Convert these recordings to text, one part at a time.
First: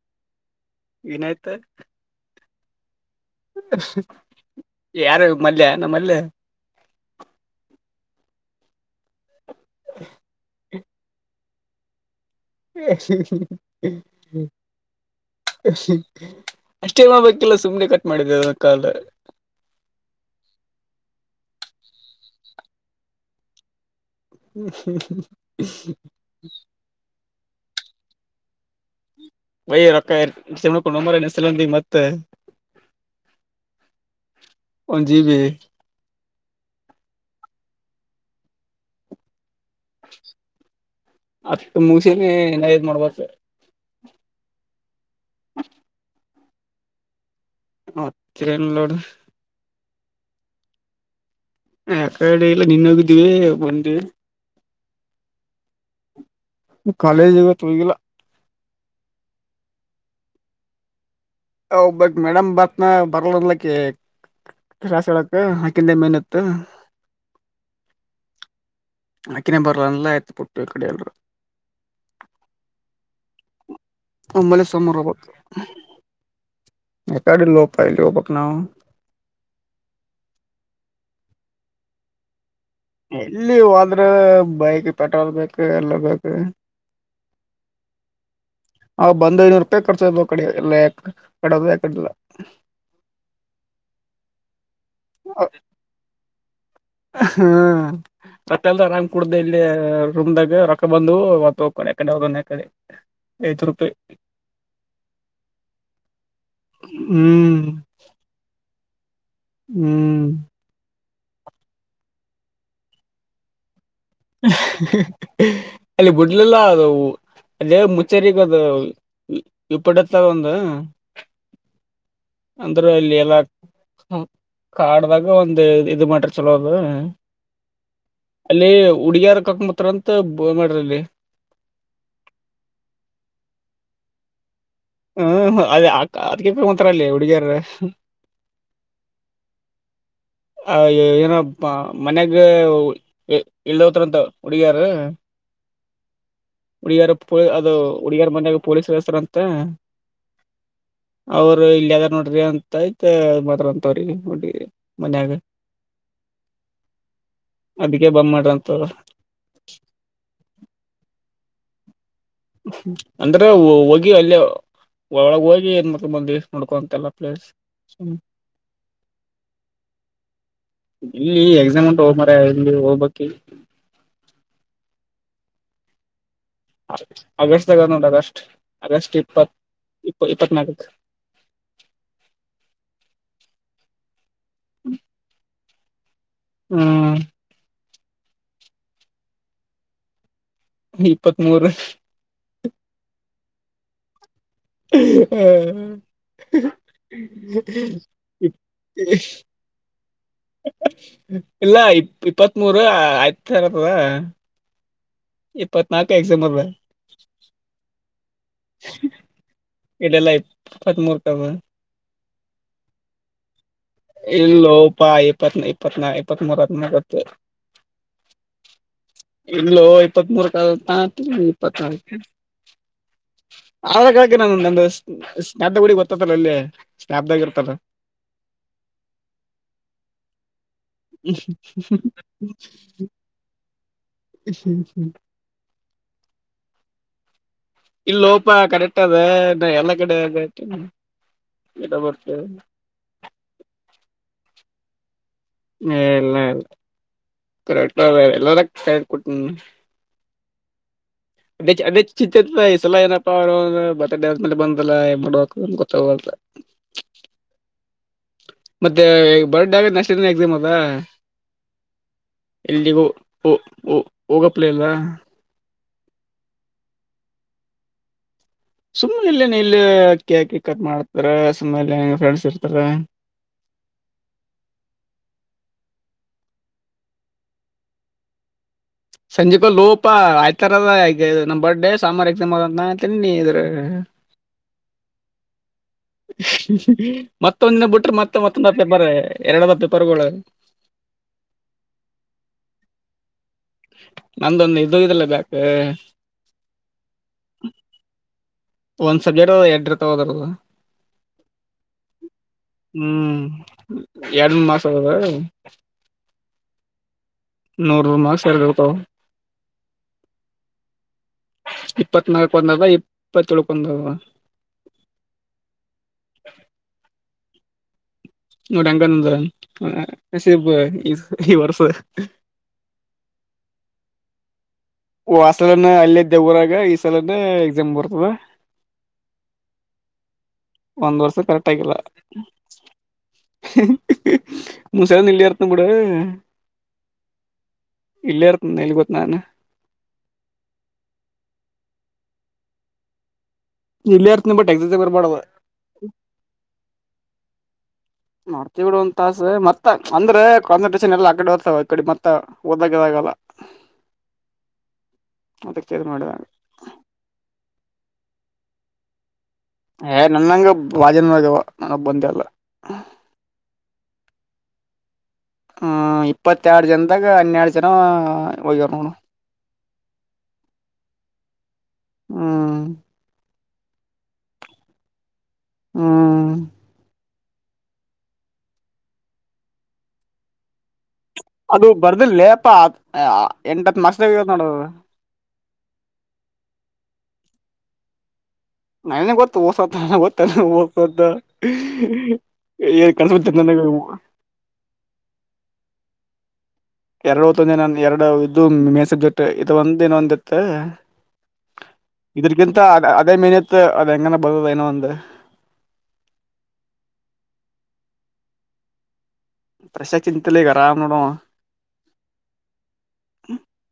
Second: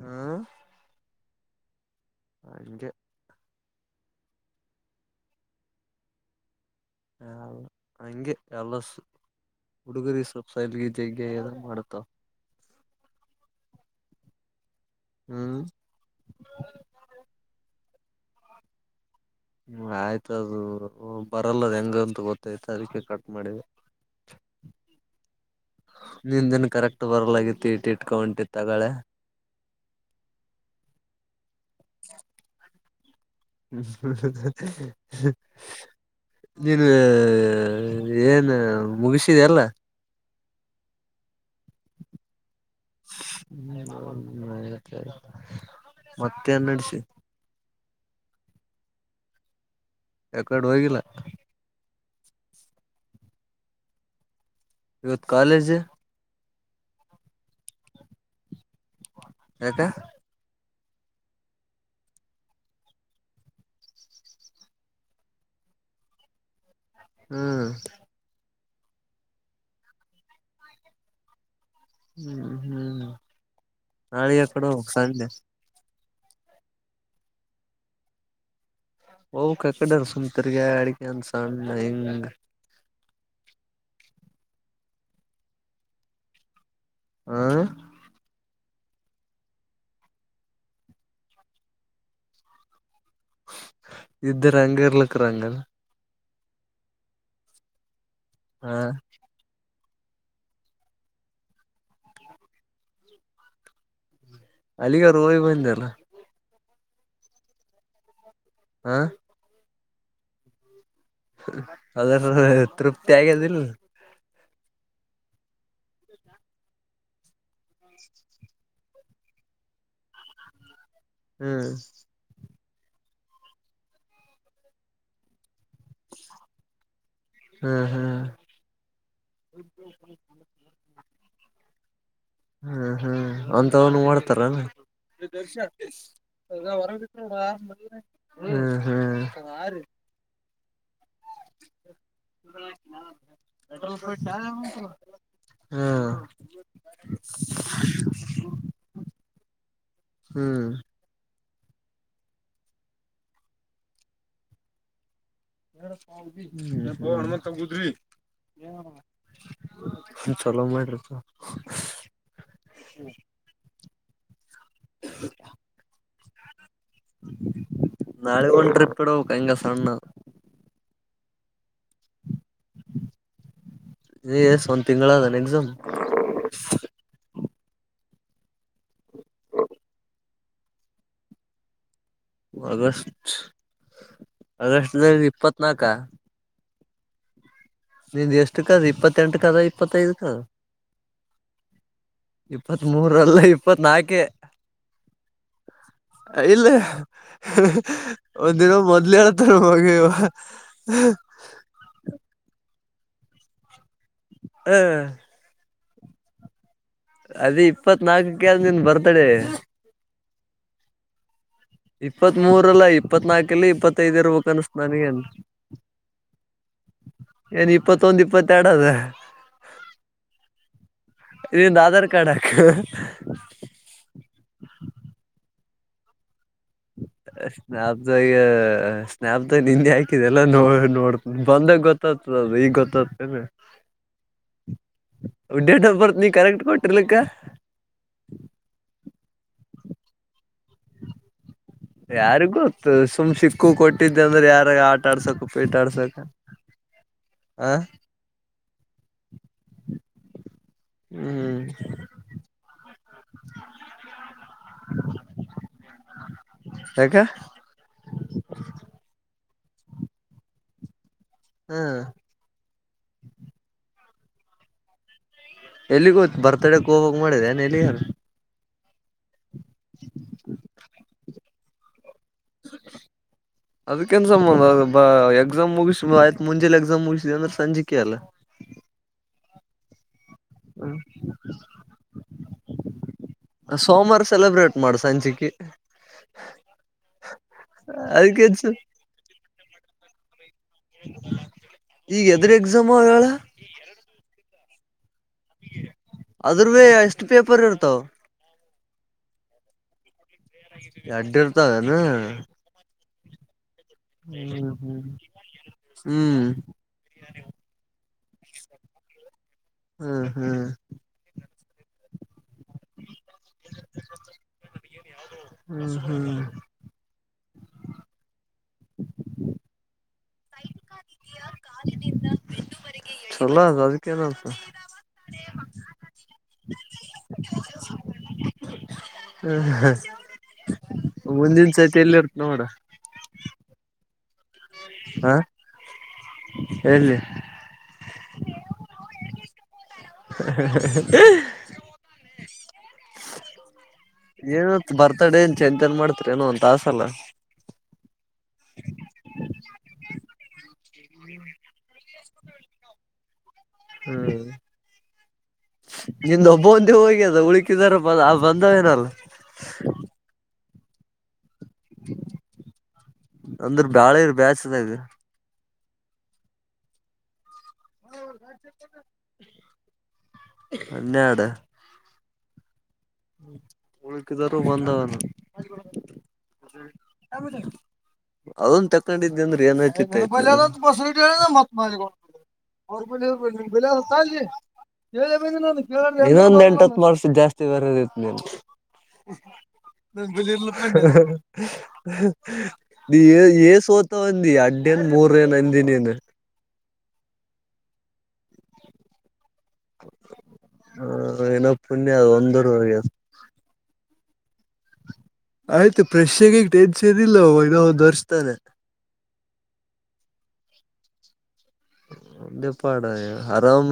ಹ್ಮ್ ಇನಾಯತ್ ಹಂಗೆ ಯಾರು ಮಲ್ಯ ನ ಮಲ್ಯ ಆ ಹಂಗೆ ಎಲ್ಲ [unintelligible] ಹಡ್ಗರಿಗೆ ಸಪ್ ಸಲ್ಗೆ [unintelligible] ಮಾಡುತ್ತಾ [inaudible] ಹ್ಮ್ ಅಷ್ಟೇಲ್ಲ ಗೊತ್ತಿಲ್ಲ ಸುಮ್ಮ್ನೆ ಕಟ್ ಮಾಡಿದ್ದ ಮತ್ತೆ ಕಾಲ್ ಹ್ಮ ಆಯ್ತದು ಬರಲ್ಲದ ಹೆಂಗಂತ ಗೊತ್ತಾಯ್ತ ಅದಕ್ಕೆ ಕಟ್ ಮಾಡಿದೆ. ನಿ ದಿನ ಕರೆಕ್ಟ್ ಬರ್ಲಾಗಿತ್ತು ಇಟಿ [unintelligible] ಒಯ ರೊಕ್ಕ [unintelligible] ಸಲಂದಿ ಮತ್ತೆ ಒಂದ್ ಜಿ [unintelligible] ಬಿ ನೀನು ಹೇ ಹೇ ಏನ ಮುಗಿಸಿದೆ ಎಲ್ಲ ಹತ್ತು ಮುಗ್ಸಿದಿನ್ ಇನ್ನ ಐದ್ ಮಾಡ್ಬೇಕ್ [inaudible] ಮತ್ತೆ ನಡ್ಸಿ [unintelligible] ಯಕಡ್ ಹೋಗಿಲ್ಲ. ಯಕಡೆ ಇಲ್ಲ ನಿನ್ ಹೋಗಿದ್ದೀವಿ ಬಂದ್ವಿ ಇವತ್ ಕಾಲೇಜ್ ಕಾಲೇಜ್ ಇವತೋಗಿಲ್ಲ ಎಕ್ಕ. ಒಬ್ಬಕಿ ಮೇಡಮ್ ಬತ್ನಾ ಬರಲ್ಲ ಅಂದ ಅಕ್ಕಿ. ಕ್ಲಾಸ್ ಹೇಳಕ್ ಅಕ್ಕಿಂದ ಮೇನ್ ಇತ. ಹ್ಮ್. ಆಕಿನೇ ಬರಲ್ಲ ಆಯತ ಪುಟ್ಟು ಈ ಕಡೆ ಎಲ್ರು ಹ್ಮ್ ಹ್ಮ್ ನಾಳೆಯ ಒಮ್ಮೇಲೆ ಯಕಡೋಗ್ಬೇಕ್ ಸಂಡೆ ಎ ಕಡೆಲಿ ಹೊಗ್ಬೇಕ್ ನಾವು [unintelligible] ಹೋಗ್ಬೇಕು ಸುಮ್ಕೆ ಆಕಡಿಕೆ ತಿರ್ಗ್ಯಡ್ ಕಂಡ್ [unintelligible] ಎಲ್ಲಿ ಹೋದ್ರೆ ಬೈಕ್ ಪೆಟ್ರೋಲ್ ಬೇಕು ಎಲ್ಲ ಬೇಕು. ಹ ಹ ಬಂದ್ ಐನೂರು ರೂಪಾಯಿ ಖರ್ಚ್ ಕಡೆ ಎಲ್ಲ ಯ ಕಡದ ಯಕಡೆಲ್ಲ. ಇದ್ದ ರಂಗ ಇರ್ಲಿಕ್ಕ್ರಾಂಗ. ಹ್ಮ ಮತ್ತೆ ಹಾ [unintelligible] ಕುಡ್ದ ಇಲ್ಲಿ ರೂಮ್ದಗ ರೊಕ್ಕ ಬಂದು ಹೊತ್ತು ಹೋಗಕೊಂಡು ಎಕೊಂಡ [unintelligible] ಅಲ್ಲಿಗ ರೂಮಿಗೆ ಬಂದಿ ಏನ. ಹ್ಮ್. ಆ. ಹ್ಮ್. ಅದರದ ತೃಪ್ತಿ ಆಗೇದ ದಿಲ್. ಅಲ್ಲಿ ಬುಡ್ಲೆಲ್ಲ ಅದು. ಅದೇ ಮುಚ್ಚರಿಗ ಅದು ಇಪಡತ್ತ ಒಂದ. ಹ್ಮ್. ಅಂದ್ರರ ಅಲ್ಲಿ ಎಲ್ಲ ಕಾಡ್ದಾಗ ಒಂದ. ಇದು ಮಾಡರ್ ಚಲೋ ಅದ ಹ್ಮ್ ಹ್ಮ್ ಅಲ್ಲಿ. ಹುಗಿಯಾರ ಕಕಂಬತ್ರಂತ ಬ ಮಾಡಿರಲ್ಲಿ. ಹ್ಮ್ ಹ್ಮ್ ಅಂತ ಅವ್ನು ಮಾಡ್ತಾರನ್. ಹ್ಮ್ ಹ ಅಲ್ಲಿ ಅದ್ಕ ಹು ಅನಂತರ ಅಲ್ಲ ಹುಡಿಗ್ಯಾರ್. ಹ್ಮ್ ಹ್ಮ್ ಯ [unintelligible] ಆ ಏನೋಪ್ಪಾ ಮನ್ಯಾಗ ಯ ಎಲ್ಲಿ ಹೋತರ ಅಂತ ಹುಡಿಗ್ಯಾರ. ಹ್ಮ. ಪೊ ಅದು ಹುಡುಗಿಯರ ಮನ್ಾಗ ಪೊಲೀಸ್ ಕಳಿಸ್ತಾರ ಅಂತ. ಹ್ಮ್. ಅವರು ಇಲ್ ಅದಾರ ನೋಡ್ರಿ ಅಂತ ಆಯ್ತ ಮಾಡ್ರ ಅಂತ ಅವರಿಗೆ [unintelligible] ಮನ್ಯಾಗ. [unintelligible] ಹಣ್ಮತ್ ಅದಕ್ಕೆ ಬಂದ್ ಮಾಡ್ರಂತ ಅವ್ರು. [unintelligible] ಚಲೋ ಮಾಡಿರಿ. ಅಂದ್ರ ಓಗಿ ಅಲ್ಲಿ ಒಳಗ ಹೋಗಿ ಮಾಡ್ಕೊಂಡ ಬಂದಿವಿ. ನೋಡ್ಕೊಂತ್ ಎಲ್ಲಾ ಪ್ಲೇಸ್. ನಾಳೆ ಒಂದ್ ಟ್ರಿಪ್ ಇಡ್ಬೇಕ್ ಹಂಗ ಸಣ್ಣ ಇಲ್ಲಿ ಎಕ್ಸಾಮ್ ಉಂಟ ಓ ಮಾರಾಯ [unintelligible] ಹೋಗ ಬೇಕ್ ಈಗ. ಇನ್ನ ಎಸ್ ಒಂದು ತಿಂಗಳ ಆದ ಏನ ಎಕ್ಸಾಮ್. [unintelligible] ಅಗಸ್ಟ್ ದಾಗದ ನೋಡ ಅಗಸ್ಟ್. ಆಗಸ್ಟ್ ಇಪ್ಪತ್ ಇಪ್ಪ ಇಪ್ಪನಾಲ್ಕಕ. August August ದಗ ಇಪ್ಪತ್ನಾಕ. ಹ್ಮ. ನಿಂದ್ ಎಷ್ಟಕ ಅದ ಇಪ್ಪತ್ತೆಂಟ ಕದ ಇಪ್ಪತ್ತೈದ ಕದ. ಇಪ್ಪತ್ಮೂರು ಇಪ್ಪತ್ ಮೂರ ಅಲ್ಲ ಇಪ್ಪತ್ ನಾಲ್ಕೆ ಕೆ. [unintelligible] ಇಲ್ಲ ಒಂದಿನ ಮೊದ್ಲ ಇಪ್ ಅದ ಹೋಗಿವಿ. ಇಲ್ಲ ಇಪ ಇಪ್ಪತ್ತ್ ಮೂೂರು ಆಯ್ತಾರಾ ಅತದ. ಇಪ್ಪತನಾಲ್ಕ ಕ ಎಕ್ಸಾಮ್ ಅದ. ಅದ ಇಪ್ಪತ್ ನಾಲ್ಕ ಕ್ಕೆ ಆದ ನಿನ್ ಬರ್ತಡೆ. ಇಲ್ಲೆಲ್ಲಾ ಇಪ್ಪತ್ತ್ ಮೂೂರು ಕ ಅದ. ಇಪ್ಪತ್ತ್ ಮೂರಲ್ಲ ಇಪ್ಪತ್ನಾಲ್ಕು. ಇಲ್ಲೋಪಾ ಇಪ್ಪತ್ ಇಪ್ಪತ್ನಾ ಇಪ್ಪತ್ತ್ ಮೂರ ಅಂತ ನ ಗೊತ್ತ. ಏನ್ ಇಪ್ಪತ್ತೊಂದು ಇಪ್ಪತ್ತೆರಡು ಅದ ಇಲ್ಲೋ ಇಪ್ಪತ್ತ್ ಮೂರಕ ಅದ ಅಂತ ನಾ ಅನಂತಿನಿ ನಿ ನಿಂದ್ ಆಧಾರ್ ಇಪ್ಪತನಾಲ್ಕ. ಕಾರ್ಡ್ ಹಾಕ್ ಅಳಕ ಅಳಕ ನಾನ ನಂದ [unintelligible] ಗುಡಿ ಗೊತ್ತ ಅದಲ ಅಲ್ಲೇ. ಸ್ನ್ಯಾಪ್ದಾಗೆ ಸ್ನಾಪ್್ದಾಗ ನಿಂದೆ ಹಾಕಿದೆಲ್ಲ ನೋಡ. ನೋಡ್ತ ಬಂದ ಗೊತ್ತ್ತದ ಅದ ಈಗ್ ಗೊತ್ತತೇನ. ಡೇಟ್ ಆಫ್ ಬರ್ತ್ ನೀ ಕರೆಕ್ಟ್ ಕೊಟ್ಟಿರ್ಲಿಕ್ಕ. ಇಲ್ಲೋಪ ಕರೆಕ್ಟ್ ಅದ ನಾ ಎಲ್ಲ ಕಡೆ ಅದೆ. [unintelligible] ಯಾರಿಗ ಗೊತ್ತು ಸುಮ್ ಸಿಕ್ಕು ಕೊಟ್ಟಿದ್ದೆ ಅಂದ್ರೆ ಯಾರ ಆಟ ಆಡ್ಸಕ್. ಇಲ್ಲ ಇಲ್ಲ ಹ ಕರೆಕ್ಟೇರೆ ಎಲ್ಲ ಡ್ ಕೊಟ್ಟ ಹ್ಮ್ ಅದ ಅದೇ ಚಿ ಈ ಸಲ ಏನಪ್ಪಾ ಅವರು ಬಡ ಮೇಲೆ ಬಂದಲ್ಲ ಮಾಡಬೇಕಕ್ ಗೊತ್ತಂತ ಹಕ ಬರ್ಡ್ಗ ನೆಷ್ಟಟ್ಿನ ಎಕ್ಸಾಮ್ ಅದಾ ಹಾ ಎಲ್ಲಿಲ್ಲಿಗೋ ಓ ಓಹ ಹೋಗಪ್ಲೆ ಎಲ್ಲ ಎಲ್ಲಿಗೋತ್ತು ಬರ್ತಡಕ್ ಹೋಗಾಗ ಮಾಡಿದೆ ಏ ಎಲ್ಲಿಗಾರ ಸುಮ್ಮ್ನೆ ಎಲ್ಲನ ಇಲ್ಲಿ ಕ್ಯಾಕಿ ಕಟ್ ಮಾಡ್ತಾರ ಸುಮ್ಮನೆ ಫ್ರಂಡ್ಸ್ ಅದಕ್ಕೆೇನ್ ಸಂಬಂಧ ಅ ಬ ಎಕ್ಸಾಮ್ ಮುಗ ತು ಆಯ್ತು ಮುಂಜೆಲಿ ಎಕ್ಸಾಮ್ ಮುಗಿದೆ ಅಂದ್ರೆ ಸಂಜಿಕೆ ಅಲ್ಲ ಸಂಜೆಕೋ ಲೋಪ ಆಯ್ತ ತರದ ನಮ್ ಬರ್ಡೇ ಸಂಬಾರು ಎ ತಿನ್ನಿ ಇದ್ರ ಮಡಸಂಚೆಕ ಮತ್ತೊಂದ ದಿನ ಬಿಟ್ರೆ ಮತ್ತೆ ಅದಕ್ಕೆ ಮತ್ತೊಂದ ಪೇಪರ ಎರಡದ ಪೇಪರ್ಗಳ ಈಗ ಎದ್ರ ಎಕ್ಸಾಮ್ ಅವ ಹೇಳಳ ನಂದೊಂದು ಇದದುೋಗ್ರಲ್ಲ ಬ ಅದ್ರ ಎಷ್ಟು ಪೇಪರ್ ಇರ್ತಾವ ಒಂದ್ ಸಬ್ಜೆಟ್ ಎರಡರ್ ತಗೋದ ಅಡ್ಡರ್ತಾವನ ಹ್ಮ್ ಎರಡ್ ಮಾಸ ಅದ ಹ್ಮ್ ನೂ ಹ ಮ ಸರ್ಗತ ಹ್ಮ್ ಹ್ಮ್ ಇಪ್ಪತ್ನಾಲ್ಕು ನಲ್ ಇಪ್ಪತ್ತು ರಕಂಗ ಹ್ಮ್ ಹ್ಮ್ ನೋಡಿ ಅಂಗನಂದಸೀಬ್ ಈ ಈ ವರ್ಷ ಚಲ ಅದು ಅದಕ್ಕೇನನ್ಸ ಓ ಆ ಸಲನ ಅಲ್ಲೇ್ದೆವರಾಗ ಈ ಸಲನ ಎಕ್ಸಾಮ್ ಬರ್ತದ ಹ ಒಂದ್ ವರ್ಷ ಮುಂದಿನ ಸತಿ ಎಲ್ಲಿರ್ತ ನೋಡ ಮುಸಾದ ಹ ನಲ್ಲಿಯ ಅರ್ಥ ಕೂಡ ಎಲ್ಲಿ ಇಲ್ಲೇ ಇರ್ತ ಎಲ್ಲಿ ಗೊತ್ ನಾನು ಹ ಇಲ್ಲೇ ಇರ್ತನ ಏನ ಬಟ್ ಎಕ್ಸಾಮ್ ಬರ್ತಾಡ ಬರ್ಬಾರ್ದ ನ್ ಚನ್ ಏನ್ ಮಾಡ್ತರಿ ಏನೋ ಒಂದ ತಾಸ ಅಲ್ಲ ನ್ತಿವಿ ಒಂದ ತಾಸ ಮತ್ತ ಅಂದ್ರೆಂದ ಟನ್ ಎಲ್ಲ ಆಗಡೆ ಬರ್ತವ ಅ ಕಡೆ ಮತ್ತ ಓದಾಗಿದಾಗಲ್ಲ ಹ್ಮ ಅದಕ್ಕೆ ಇದ್ ಮಾಡಿದಾಗ ನಿಂದ ಒಬ್ಬ ಒಂದೇ ಹೋಗಿ ಅದ ಉಳಕಿದಾರ ಬಂದವೇನಲ್ಲ ಏ ನನ್ಂಗ ಭಾಜನ್ವ ಅಂದ್ರ ಬಾಳ ಇರು ಬೇಸ್ತ ಇ ಹ್ಮ ಇಪ್ಪತ್ತೆರಡು ಜನದಾಗ ಹನ್ನೆರಡು ಜನ ಹೋಗಾರ್ ನೋಡು ಹನ್ನೆರಡು ಹ್ಮ ಉಳಕಿದರೂವ ಬಂದವನ ಹ್ಮ್ ಅದೊ ತಕೊಂಡಿದೆ ಅಂದ್ರೆ ಏನ್್ತಿ ಅದು ಮತ ಬರ್ದಿಲ್ಲೇಪ್ಪಾ ಎಂಟತ್ ಸತ ಮಾರ್ಕ್ಸ್ದಾಗ ನೋಡ ಇನ್ನೊಂದ ಎಂಟತ್ ಮಾಡ್ಸಿದ್ ಜಾಸ್ತಿ ಬರದಿತ್ತು ನೀನ್ ನನಗೆ ಗೊತ್ತು ಓಸತ್ತ ಗೊತ್ತ ಓಸತ್ತ ಏನ್ ಕನ್ಸಬಿಡ್ತ ಏ ನನಗ ಸೋತಂದಿ ಅಡ್ ಏನ್ ಮೂರ ಏನ್ ಅಂದ ನೀನ್ ಎರಡು ಹೊತ್ತು ಒಂದ ನ ಎರಡು ಇದು ಮೇನ್ ಸಬ್ಜೆಕ್ಟ್ ಇದು ಒಂದ ಇನೊಂದಿತ್ತು ಹ ಏನೋ ಪುಣ್ಯ ಅದು ಇದ್ರಗಿಂತ ಒಂದೂವರೆವರೆಗೆ. ಅದೇ ಮೇನತ್ ಅದ ಹೆಂಗನ ಬರದ ಏನೋ ಒಂದು ಆಯ್ತು ಪ್ರೆಶ್ಗೆಗ ಟೆನ್ಸ್ ಇರ್ಿಲ್ಲ ಅವಾಗ ತೋರಿಸ್ತಾರೆ ಪ್ರಸಾ ಚಿಂತಯಿಲ್ಲ ಅರಾಮ ನೋಡ ಅವ ಅವಂದೆ ಪಾಡ ಆರಾಮ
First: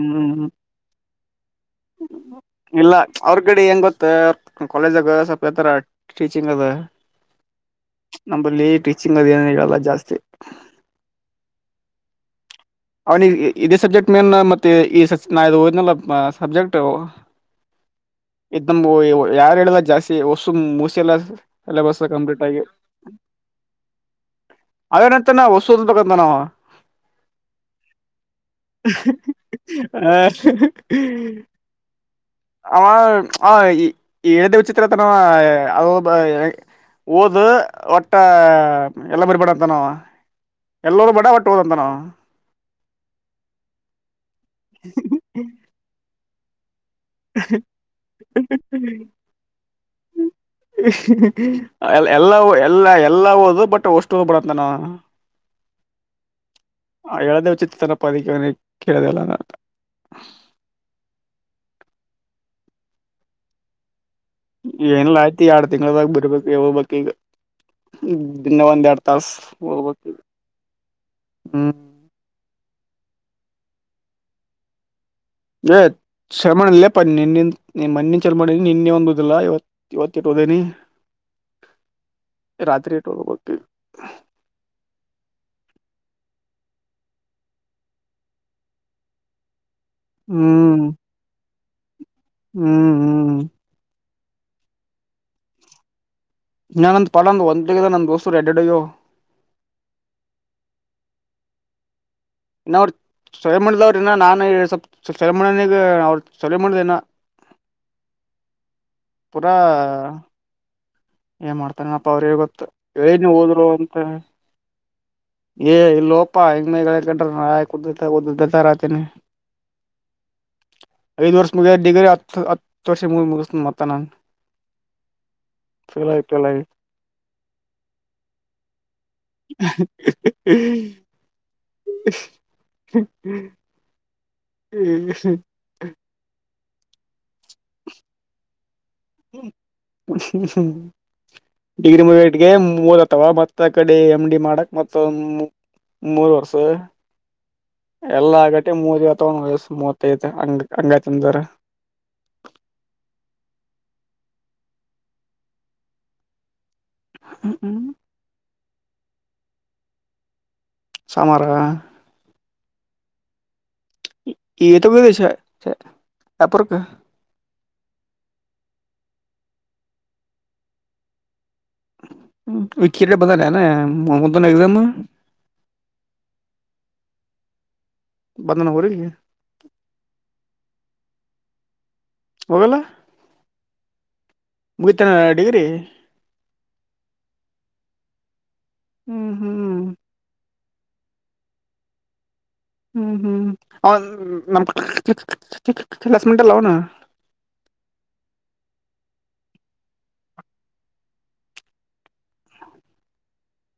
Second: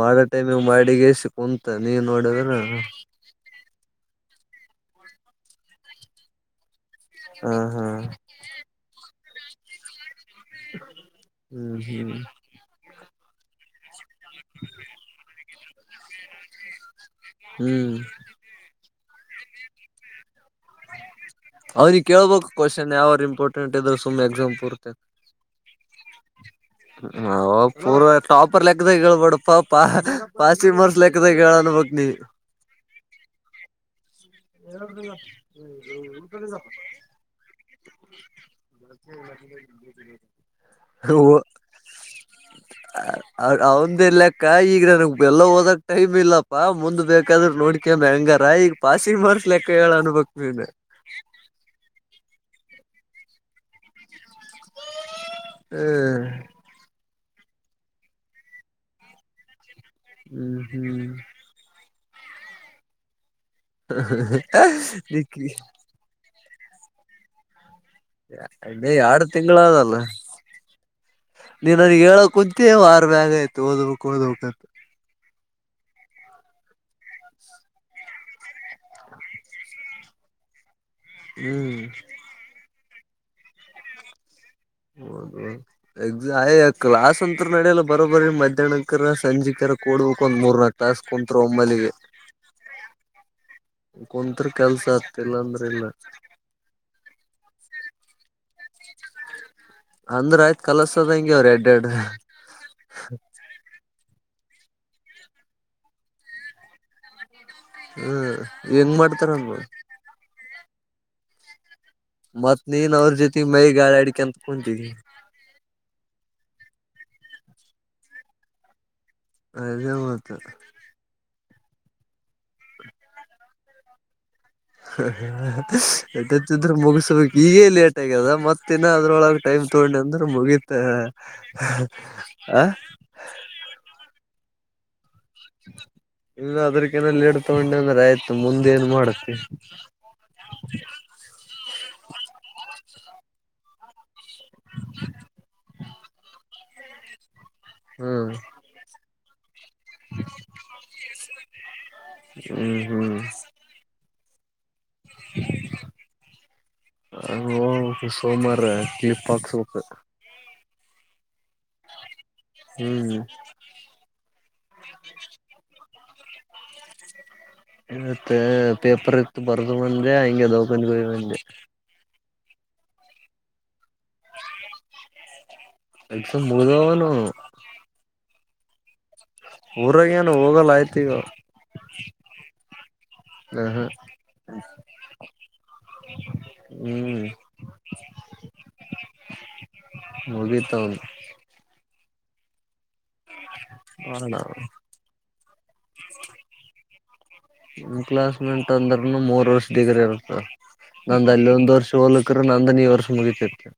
ಮಾಡೋ ಟೈಮ ಮಾಡಿಗೆಸಿ ಕುಂತ ನೀವ್ ನೋಡಿದ್ರ ಇಲ್ಲ ಅವ್ರ ಕಡೆ ಹೆಂಗ ಗೊತ್ತ ಕಾಲೇಜಗ ಸ್ಪಲ್ಪ ಹೇಳತ್ತಾರ ಟೀಚಿಂಗ ಅದು ಹ ಹಾ ಟೀಚಿಂಗ್ ಅದ ಏನ ಹೇಳಲ್ಲ ಜಾಸ್ತಿ ಹ್ಮ್ ಹ್ಮ ಅವನಿಗೆ ಇದೇ ಸಬ್ಜೆಕ್ಟ್ ಮೇನ್ ಮತ್ತೆ ಈ ನಾ ಓದಿನಲ್ಲ ಸಬ್ಜೆಕ್ಟ್ ಹ್ಮ್ ನಮಬುವ ಯಾರು ಹೇಳಿಲ್ಲ ಜಾಸ್ತಿ ಹೊಸು ಮೂಸೆಲ್ಲ ಅವರಿಗ ಕೇಳ್ಬೇಕು ಕ್ವಶನ್ ಯಾವ್ರ ಇಂಪಾರ್ಟೆಂಟ್ ಇದ್ರರು ಸುಮ್ಮ್ನೆ ಎಕ್ಸಾಮ್ ಪೂರ್ತೆ ಅವೇನಂತ ನಾ ಹೊಸು ಓದ್ಬೇಕಂತ ನಾವ ಹೌ ಪೂರ್ ಟಾಪರ್ ಲೆಕ್ದಾಗ ಹೇಳ್ಬೇಡಪ್ಪಾ ಪ ಆ ಪಾಸಿಂಗ ಮಾರ್ಸ್ ಲೆಕ್ಕದಾಗ ಹೇಳ ಅನ್ಬಕ್ ನೀ ಅವ ಅವ ಈ ಎಳದ ವಿಚಿತ್ರ ತನ ಅವ ಓದು ಒಟ್ಟ ಎಲ್ಲ [unintelligible] ಎಲ್ಲರೂ ಬಡ ಒಟ್ಟು ಹೋದಂತನ ಅವಂದ ಏನ್ ಲೇಕ್ಕ ಈಗ ನನಗ್ ಎಲ್ಲ ಓದಕ್ ಟೈಮ್ ಇಲ್ಲ ಬಾ ಮುಂದ್ ಬೇಕಾದ್ರರು ನೋಡ್ಕಮ್ಮ ಹೆಂಗಾರ ಈಗ ಪಾಸ್ ಎಲ್ಲ ಎಲ್ಲ ಎಲ್ಲ ಓದು ಬಟ್ ಒಷ್ಟು ಓದ್ ಬೇಡಂತ ನ ಹ್ಮ್ ಹೇಳದೇ ವಿಚಿತ್ರ ತನ ಪದಕನ ಕೇಳಿದೆಲ್ಲ ಹ್ಮ್ ಹ್ಮ್ ಏನ್ಲಿ ಆಯ್ತಿ ನಿಕ್ಕಿ ಎರಡ್ ತಿಂಗಳದಾಗ ಬರ್ಬೇಕು ಹೋಗಬೇಕ ಈಗ ದಿನ್ನ ಒಂದ್ ಅಣ್ಣೆ ಎರಡ ತಾಸ ಓದಬೇಕ ನೀನ್ನ್ಗೆ ಹೇಳಕ್ ಕುಂತ ವಾರ ಮ್ಯಾಗ ಆಯ್ತು ಓದ್ಬೇಕ್ ಓದ್ಬೇಕ್ಂತ ಏ ಶರಮಲ್ಲ ನಿನ್ನ ಮಣ್ಣಿನ ಚರ್ಮ ನಿನ್ನೆ ಒಂದುದಿಲ್ಲವ ಇವತ್ತು ಅದ ನೀ ಹ್ಮ್ ರಾತ್ರಿಯಿಟ್ಟ ಓದಬೇಕ ಹೌದ ಎಯ ಕ್ಲಾಸ್ ಅಂತ ನಡಿಯಲ್ಲ ಬರೋಬರಿ ಮಧ್ಯಾಹ್ನಕರ ಸಂಜೆ ಕರ ಕೊಡ್ಬೇಕ್ ಒಂದ್ ಮೂರ್ನಾಕು ಹ್ಮ್ ತಾಸ ಕುಂತರ ಒಮ್ಮಲಿಗೆ ಹ್ಮ್ ಹ್ಮ್ ಕೊಂತ್ರ ಕೆಲ್ಸ ಆಗ್ತಿಲ್ಲ ಅಂದ್ರ ಇಲ್ಲ ನಾನ ಅಂದ ಪಡ ಅಂತ ಒಂದುದ ಅಂದ ದೋಸ್ತರು ರೆಡ್ಡೆಯೋ ಅಂದ್ರ ಆಯ್ತ್ ಕಲಸತದ ಹಂಗೆ ಅವ್ರ ಎಡ್ ಎರಡ್ ಇನ್ನ ಅವರ ಸ್ವಯಂ ಮುಣದವ್ರ ಇನ್ನ ನಾನು ಸ್ವಲ್ಪ ಚಲೋ ಮಾಡೀನಿ ಚಲೋ ಮಾಡಿಲ್ಲ ಹ್ಮ ಹೆಂಗ್ ಮಾಡ್ತಾರಮ್ಮ ಏನ್ ಮಾಡ್ತಾರನಪ್ಪ ಅವ್ರ ಮತ್ ಗೊತ್ತು ನೀನ್ ಅವ್ರ ಏನು ಜೊತೆ ಮೈ ಹೋದ್ರು ಗಾಳಿ ಅಂತ ಆಡಿಕಂತ ಕುಂತಿದಿ ಏ ಲೋಪಡ ಕುುತ್ತ ಕುದುತ್ತ ರಾಜತ್ನೆ ಅದೇ ಮತ್ತ ಐದು ವರ್ಷ ಮುಗಿದ ಡಿಗ್ರಿ ಹತ್ತು ಹತ್ತು ವರ್ಷ ಮುಗ ಮುಗಿಸ್ ಮತ್ತ ನಾನು ಎಟ್ಟತ್ತಿದ್ರೆ ಮುಗಸಬೇಕು ಈಗೇ ಲೇಟ್ ಆಗ್ಯದ ಮತ್ತ ಇನ್ನ ಅದ್ರೊಳ ಟೈಮ್ ತೊಗಂಡ ಅಂದ್ರೆ ಮುಗಿತ ಆ ಹ್ಮ ಇಲ್ಲ ಅದ್ರಕಿನ ಲೇಟ ತೊಗೊಂಡಿ ಅಂದ್ರೆ ಆಯ್ತ ಮುಂದೆ ಏನ್ ಮಾಡತಿ ಡಿಗ್ರಿ ಮುಗಟ್ಗೆ ಮೂ ಅವಾ ಮತ್ತ ಕಡೆ ಎಮ್ ಡಿ ಮಾಡಕ್ ಮತ್ತಂದ ಮೂರ್ ವರ್ಸ ಹ್ಮ್ ಎಲ್ಲ ಆಗಟ್ಟೆ ಮೂದ ಅ ತಗೊಂಡ ವಯಸ್ಸ ಮೂವತ ಇದು ಅಂಗ ಅಂಗಚಂದರ ಹ್ಮ್ ಹ್ಮ್ ಸೋಮಾರ ಅಂದ್ರ ಕ್ಲಿಪ್ ಹಾಕಿಸಬೇಕು ಸಮಮರ ಹ್ಮ್್ಮ ಏತ ಎಪರಕ್ಕ ಮತ್ತ ಪೇಪರ್ ಇತ್ತು ಬರ್ದು ಮಂದೆ ಹಿಂಗೆದಕೊಂಡ್ ಹೋಗ ಮಂದೆ ವಿಖಿ ಬಂದ ಮಮ್ಮದನದಾಮ ಎಕ್ಸಾಮ್ ಮುಗ್ದವ ನೋವು ಬಂಧನ ಹರ ಊರಾಗ ಏನು ಹೋಗಲ್ಲ ಆಯ್ತಿ ಈಗ ಹೋಗಲ್ಲ ಹ ಹ ಮುಗಿತನ ಡಿಗ್ರಿ ಹ್ಮ್ ಹ್ಮ್ ಹ್ಮ್ ತೋಂದು ಹ್ಮ್ ಹ್ಮ್ ನಮ್ ಕ್ಲಾಸ್ಮೇಟ್ ಅಲ್ಲ ಅವನು ಕ್ಲಾಸ್ಮೆಂಟ್ ಅಂದ್ರನು ಮೂರ್ ವರ್ಷ ದಗ್ರ ಇರುತ ನಂದ ಅಲ್ಲಿ ಒಂದ್ ವರ್ಷ ಹೋಲಕ್ರ ನಂದನ್ ಈ ವರ್ಷ ಮುಗತಿತೆ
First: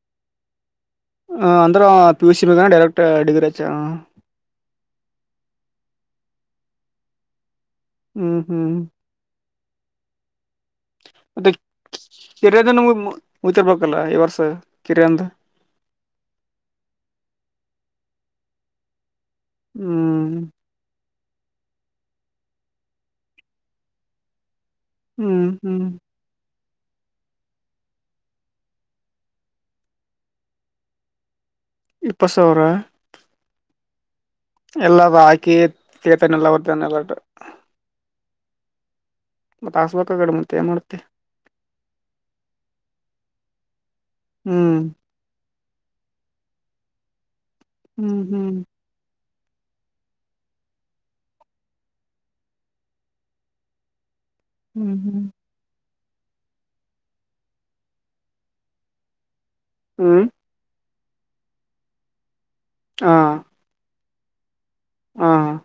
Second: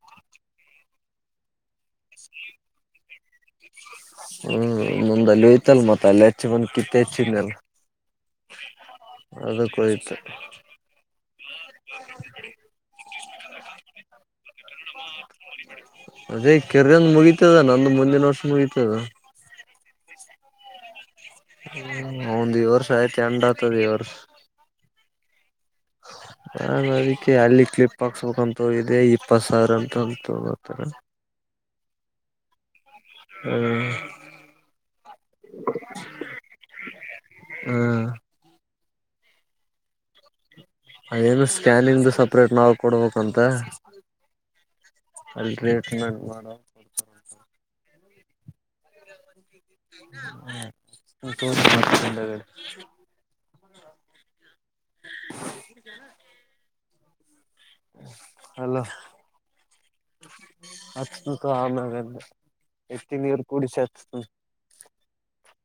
ಅಂದರ ಪಿಯೂಷಿಿನದನೆ ಡೈರಕ್ಟ್ರ್ ಡಿಗ್ರಿ ರಚ್ಚ ಹ್ಮ್ ಮುಂದ ಅಲ್ಲಿ ಹೋಯ್ತಲ್ ಮತ್ತ ಅಲ್ಲಿ ಹೆಚ್ಚ ಬಂದ ಕಿತ್ತ ಹೆಚ್ಚಿದಲ್ಲ ಹ್ಮ್ ಹ್ಮ್ ಅದಕ್ಕಯ್ಿತು ಮತ್ತೆ ಕೆರಿಯದ ನಮ ಮುಚ್ಚಿರ್ಬೇಕಲ್ಲ ಈ ವರ್ಷ ಕಿರಿಯಂದ ಅದೇ ಕೆರ್ಗನ್ ಮುಗಿತದ ನಂದು ಮುಂದಿನ ವರ್ಷ ಮುಗಿತದ ಹ್ಮ್ ಹಂದ್ ಈ ವರ್ಷ ಆಯ್ತಿ ಎಂಡ ಆತದ ಈ ವರ್ಷ ಹ್ಮ್ ಹ್ಮ್ ನಾನನ್ ಅದಕ್ಕೆ ಅಲ್ಲಿ ಕ್ಲಿಪ್ ಹಾಕ್ಸ್ಬೇಕಕ್ಂತ ಹೋಗಿದೆ ಇಪ್ಪತ್ ಸಾವಿರ ಅಂತ ಅಂತ ತಗತಾರೆ ಇಪ್ಪ ಸಾವಿರ ಹ್ಮ್ ಎಲ್ಲ ಹಾಕಿ ತೇತಾನ ಎಲ್ಲ ಬರ್ತಾನ ಎಲ್ಲು ಹ್ಮ್ ಮತ್ತಾಸ್ಮ ಅದೇನು ಸ್ಕ್ಯಾನಿಂಗ್ದ ಸಪ್ರೇಟ್ ನಾವ್ ಕೊಡ್ಬೇಕಂತ ಹ್ಮ್ ಅಲ್ ರೇ ಮಾಡ ಹ್ಮ್ ಹ್ಮ್ ಹಂಡ ಹ್ಮ್ ಹ್ಮ್ ಅಲೋ ಹ್ಮ್ ಹ ಕಾಮ ಎತ್ತ ನೀರು ಕುೂಡ ಸತ. ಹ್ಮ್ಮ್.